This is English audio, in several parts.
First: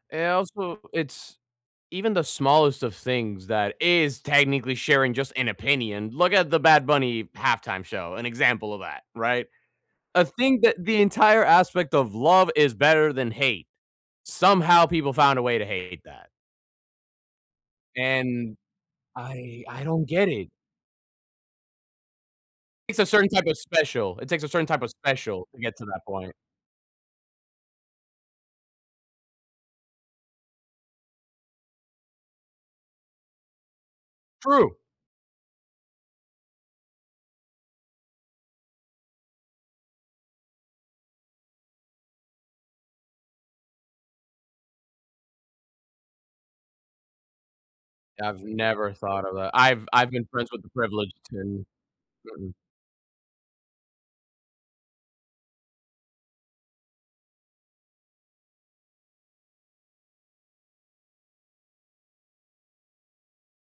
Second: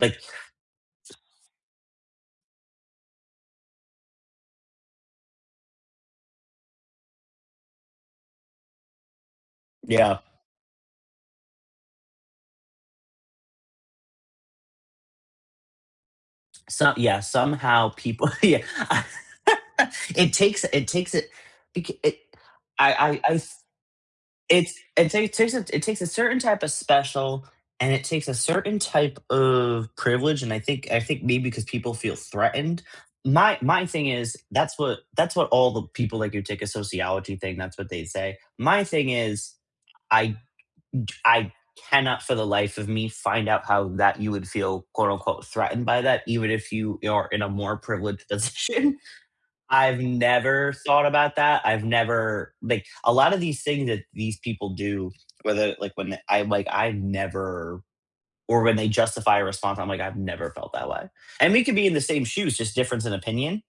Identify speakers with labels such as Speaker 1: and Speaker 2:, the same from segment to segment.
Speaker 1: Like
Speaker 2: And also, it's even the smallest of things that is technically sharing just an opinion. Look at the Bad Bunny Halftime show, an example of that, right?
Speaker 1: Yeah.
Speaker 2: I think that the entire aspect of love is better than hate. Somehow people found a way to hate that.
Speaker 1: So Yeah, somehow people
Speaker 2: And
Speaker 1: yeah
Speaker 2: I I don't get
Speaker 1: it
Speaker 2: it.
Speaker 1: takes it takes it it k I
Speaker 2: It's a
Speaker 1: I
Speaker 2: certain
Speaker 1: I
Speaker 2: type
Speaker 1: s
Speaker 2: of special it takes a certain
Speaker 1: it's
Speaker 2: type of
Speaker 1: it
Speaker 2: special
Speaker 1: takes
Speaker 2: to get
Speaker 1: it
Speaker 2: to that
Speaker 1: takes a
Speaker 2: point.
Speaker 1: certain type of special and it takes a certain type of privilege, and I think I think maybe 'cause people feel threatened. My my thing is,
Speaker 2: True.
Speaker 1: that's what that's what all the people like you take a sociology thing, that's what they say. My thing is, I d I cannot for the life of me find out how that you would feel, quote unquote "threatened by that," even if you are in a more privileged
Speaker 2: I've never
Speaker 1: position.
Speaker 2: thought of that. I've
Speaker 1: I've
Speaker 2: I've been friends with the
Speaker 1: never thought
Speaker 2: privileged
Speaker 1: about
Speaker 2: and
Speaker 1: that. I've never, like, a lot of these things that these people do, whether, like when I'm, like, I've never or when they justify a response, I'm like, I've never felt that way, and we could be in the same shoes, just difference in opinion,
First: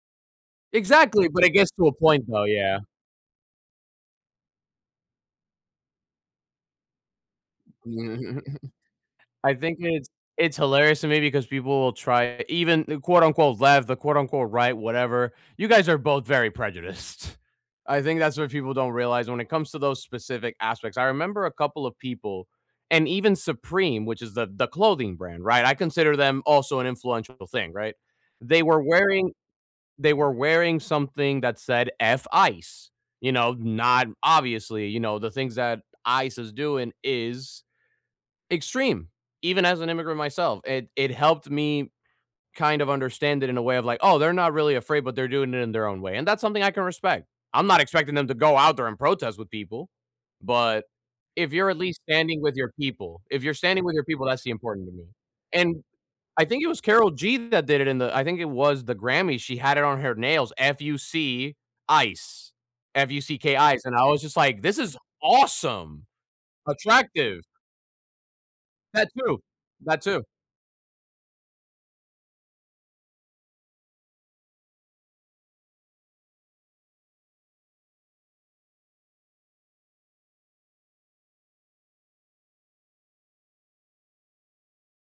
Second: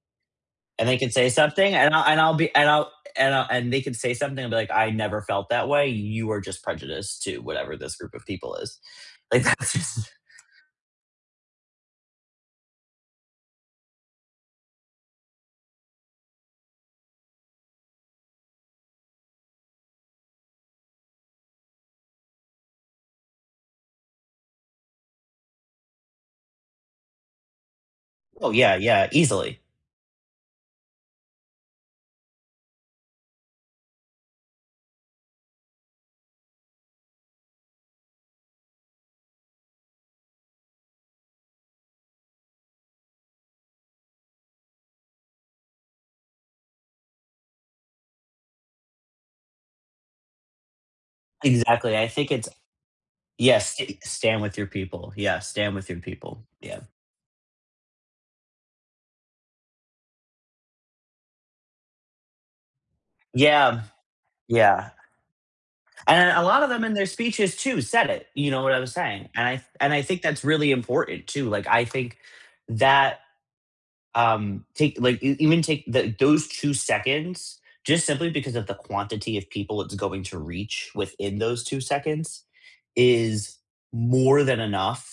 Speaker 1: and they can
Speaker 2: Exactly,
Speaker 1: say
Speaker 2: but it gets
Speaker 1: something,
Speaker 2: to a
Speaker 1: and I'll and
Speaker 2: point
Speaker 1: I'll
Speaker 2: though,
Speaker 1: be and
Speaker 2: yeah.
Speaker 1: I'll and I and they could say something and be like, "I never felt that way, you are just prejudiced to whatever this group of people is," like
Speaker 2: I
Speaker 1: that
Speaker 2: think it's
Speaker 1: jus
Speaker 2: it's hilarious to me because people will try, even the quote unquote "left" the quote unquote "right" whatever, you guys are both very prejudiced. I think that's what people don't realize when it comes to those specific aspects. I remember a couple of people, and even Supreme, which is the the clothing brand, right? I consider them also an influential thing, right?
Speaker 1: Oh
Speaker 2: They
Speaker 1: yeah,
Speaker 2: were
Speaker 1: yeah,
Speaker 2: wearing
Speaker 1: easily.
Speaker 2: they were wearing something that said F Ice, you know, not obviously, you know, the things that ICE is doing is extreme, even as an immigrant myself, it it helped me kind of understand it in a way of like, "Oh, they're not really afraid, but they're doing it in their own way," and that's something I can respect. I'm not expecting them to go out there and protest with people, but if you're at
Speaker 1: Exactly,
Speaker 2: least
Speaker 1: I think
Speaker 2: standing
Speaker 1: it's
Speaker 2: with your people, if you're
Speaker 1: Yes,
Speaker 2: standing with
Speaker 1: st
Speaker 2: your people,
Speaker 1: stand
Speaker 2: that's
Speaker 1: with your
Speaker 2: important to me,
Speaker 1: people. Yeah, stand
Speaker 2: and
Speaker 1: with your people,
Speaker 2: I think it
Speaker 1: yeah.
Speaker 2: was Carol G that did it in the I think it was the Grammy, she had it on her nails, F-U-C ICE, F U-C-K
Speaker 1: Yeah,
Speaker 2: ICE, and I was just like, "This
Speaker 1: yeah.
Speaker 2: is awesome."
Speaker 1: And a lot of them in their
Speaker 2: Attractive.
Speaker 1: speeches too said it, you know what I was
Speaker 2: That
Speaker 1: saying,
Speaker 2: too,
Speaker 1: and I and
Speaker 2: that
Speaker 1: I think
Speaker 2: too.
Speaker 1: that's really important too, like I think that, um, take, like e even take, eh, those 2 seconds, just simply because of the quantity of people it's going to reach within those 2 seconds, is more than enough